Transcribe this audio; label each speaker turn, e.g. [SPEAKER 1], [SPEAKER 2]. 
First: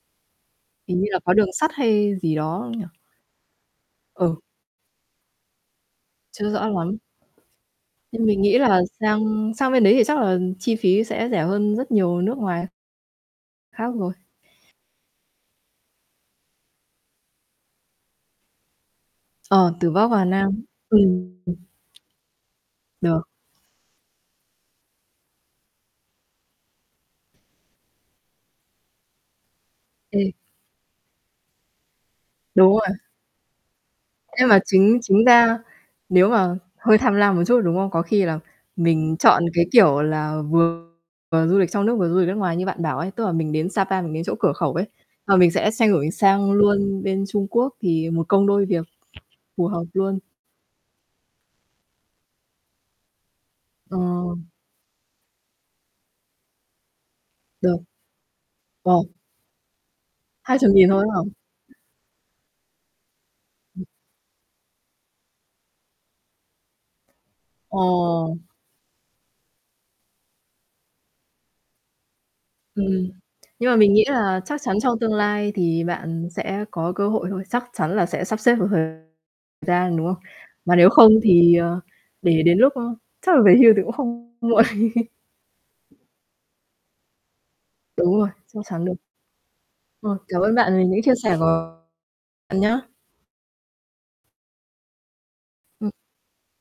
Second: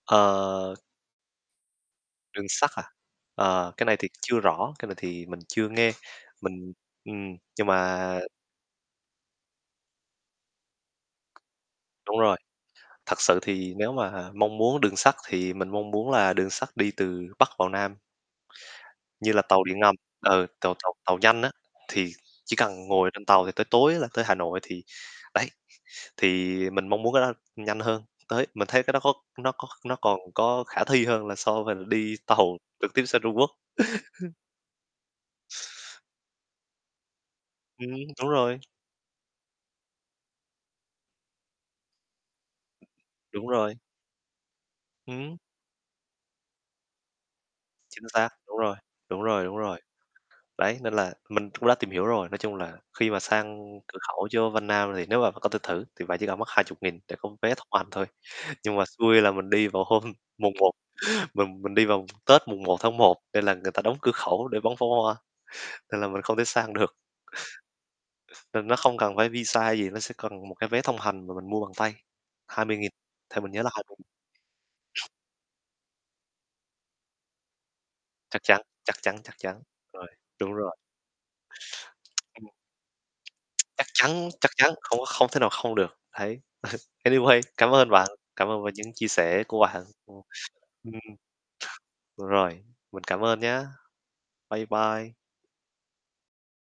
[SPEAKER 1] Ờ.
[SPEAKER 2] Hình như là có đường sắt hay gì
[SPEAKER 1] Đường sắt
[SPEAKER 2] đó nhỉ?
[SPEAKER 1] à? Ờ, cái này thì chưa
[SPEAKER 2] Ừ.
[SPEAKER 1] rõ, cái này thì mình chưa nghe,
[SPEAKER 2] Chưa rõ
[SPEAKER 1] mình
[SPEAKER 2] lắm,
[SPEAKER 1] ừm, nhưng mà
[SPEAKER 2] nhưng mình nghĩ là sang sang bên đấy thì chắc là chi phí sẽ rẻ hơn rất
[SPEAKER 1] Đúng
[SPEAKER 2] nhiều
[SPEAKER 1] rồi,
[SPEAKER 2] nước ngoài.
[SPEAKER 1] thật sự thì
[SPEAKER 2] Khác
[SPEAKER 1] nếu
[SPEAKER 2] rồi.
[SPEAKER 1] mà mong muốn đường sắt thì mình mong muốn là đường sắt đi từ Bắc vào Nam. Như là tàu
[SPEAKER 2] Ờ,
[SPEAKER 1] điện
[SPEAKER 2] từ
[SPEAKER 1] ngầm,
[SPEAKER 2] Bắc vào
[SPEAKER 1] ừ,
[SPEAKER 2] Nam,
[SPEAKER 1] tàu tàu tàu
[SPEAKER 2] ừm.
[SPEAKER 1] nhanh á, thì chỉ cần ngồi trên
[SPEAKER 2] Được.
[SPEAKER 1] tàu thì tới tối á là tới Hà Nội, thì đấy, thì mình mong muốn cái đó nhanh hơn, tới mình thấy cái đó có nó có nó còn
[SPEAKER 2] Ừm.
[SPEAKER 1] có khả thi hơn là so với là đi tàu
[SPEAKER 2] Đúng
[SPEAKER 1] trực
[SPEAKER 2] rồi.
[SPEAKER 1] tiếp sang Trung Quốc.
[SPEAKER 2] Nhưng mà chính chính ra nếu mà hơi tham lam một chút, đúng
[SPEAKER 1] Ừm,
[SPEAKER 2] không? Có khi
[SPEAKER 1] đúng
[SPEAKER 2] là
[SPEAKER 1] rồi.
[SPEAKER 2] mình chọn cái, kiểu là, vừa du lịch trong nước, vừa du lịch nước ngoài như bạn bảo ấy, tức là
[SPEAKER 1] Đúng
[SPEAKER 2] mình đến
[SPEAKER 1] rồi.
[SPEAKER 2] Sa Pa, mình đến chỗ cửa khẩu ấy, và
[SPEAKER 1] Ừm.
[SPEAKER 2] mình sẽ xoay đổi sang luôn bên Trung Quốc,
[SPEAKER 1] Chính
[SPEAKER 2] thì một
[SPEAKER 1] xác,
[SPEAKER 2] công
[SPEAKER 1] đúng
[SPEAKER 2] đôi
[SPEAKER 1] rồi,
[SPEAKER 2] việc,
[SPEAKER 1] đúng rồi, đúng
[SPEAKER 2] phù
[SPEAKER 1] rồi.
[SPEAKER 2] hợp luôn.
[SPEAKER 1] Đấy, nên là mình cũng đã tìm hiểu rồi, nói chung là, khi mà sang
[SPEAKER 2] Ờ.
[SPEAKER 1] cửa khẩu vô Vân Nam, thì nếu mà bạn có thể thử, thì bạn chỉ cần mất 20.000 để có vé thông
[SPEAKER 2] Được.
[SPEAKER 1] hành thôi. Nhưng mà
[SPEAKER 2] Wow.
[SPEAKER 1] xui là mình đi vào hôm mùng
[SPEAKER 2] Hai
[SPEAKER 1] 1,
[SPEAKER 2] chục nghìn thôi ấy hả?
[SPEAKER 1] mình mình đi vào Tết, mùng 01/01, nên là người ta đóng cửa khẩu để bắn pháo hoa, nên là mình không thể sang được.
[SPEAKER 2] Ờ.
[SPEAKER 1] Nên nó không cần phải visa hay gì, nó sẽ cần một cái vé thông hành mà mình mua bằng tay, 20.000,
[SPEAKER 2] Ừm,
[SPEAKER 1] thì mình nhớ là
[SPEAKER 2] nhưng mà
[SPEAKER 1] hai
[SPEAKER 2] mình
[SPEAKER 1] mươi
[SPEAKER 2] nghĩ là chắc chắn trong
[SPEAKER 1] nghìn.
[SPEAKER 2] tương lai thì bạn sẽ có cơ hội thôi, chắc chắn là sẽ sắp
[SPEAKER 1] Chắc
[SPEAKER 2] xếp
[SPEAKER 1] chắn,
[SPEAKER 2] được thời
[SPEAKER 1] chắc chắn, chắc chắn,
[SPEAKER 2] gian, đúng
[SPEAKER 1] rồi,
[SPEAKER 2] không?
[SPEAKER 1] đúng rồi.
[SPEAKER 2] Mà nếu không thì, ờ, để đến lúc, ơ, chắc là về hưu thì
[SPEAKER 1] Chắc
[SPEAKER 2] cũng
[SPEAKER 1] chắn,
[SPEAKER 2] không
[SPEAKER 1] chắc
[SPEAKER 2] muộn.
[SPEAKER 1] chắn, không không thể nào không được, đấy. Anyway, cảm ơn bạn,
[SPEAKER 2] Đúng rồi,
[SPEAKER 1] cảm
[SPEAKER 2] chắc
[SPEAKER 1] ơn về
[SPEAKER 2] chắn
[SPEAKER 1] những
[SPEAKER 2] được.
[SPEAKER 1] chia sẻ của bạn.
[SPEAKER 2] Rồi, cảm ơn bạn vì
[SPEAKER 1] Ừm,
[SPEAKER 2] những chia sẻ của bạn
[SPEAKER 1] rồi,
[SPEAKER 2] nhá.
[SPEAKER 1] mình cảm ơn nhá, bye bye.
[SPEAKER 2] Ừm.